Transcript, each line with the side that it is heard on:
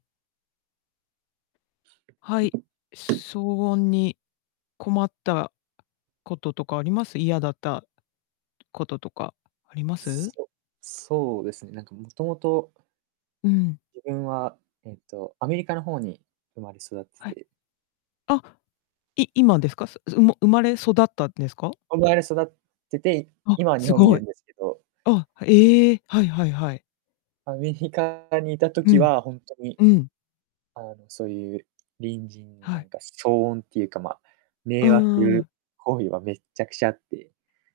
left: はい、騒音に困ったこととかあります？嫌だったこととか、あります？
right: そそうですね。なんかもともと
left: うん。
right: 自分はえっと、アメリカの方に生まれ育っ
left: は
right: て
left: い。
right: て。
left: あ、い今ですか？そうま生まれ育ったんですか？
right: 生まれ育ってて、い
left: あ、
right: 今は日
left: す
right: 本にい
left: ご
right: る
left: い。
right: んですけど。
left: あ、ええ、はいはいはい。
right: アメリカにいた
left: う
right: 時
left: ん。
right: はほんとに、
left: うん。
right: あのそういう、隣人の
left: は
right: な
left: い。
right: んか騒音っていうか、まあ
left: う
right: 迷
left: ー
right: 惑
left: ん。
right: 行為はめっちゃくちゃあって。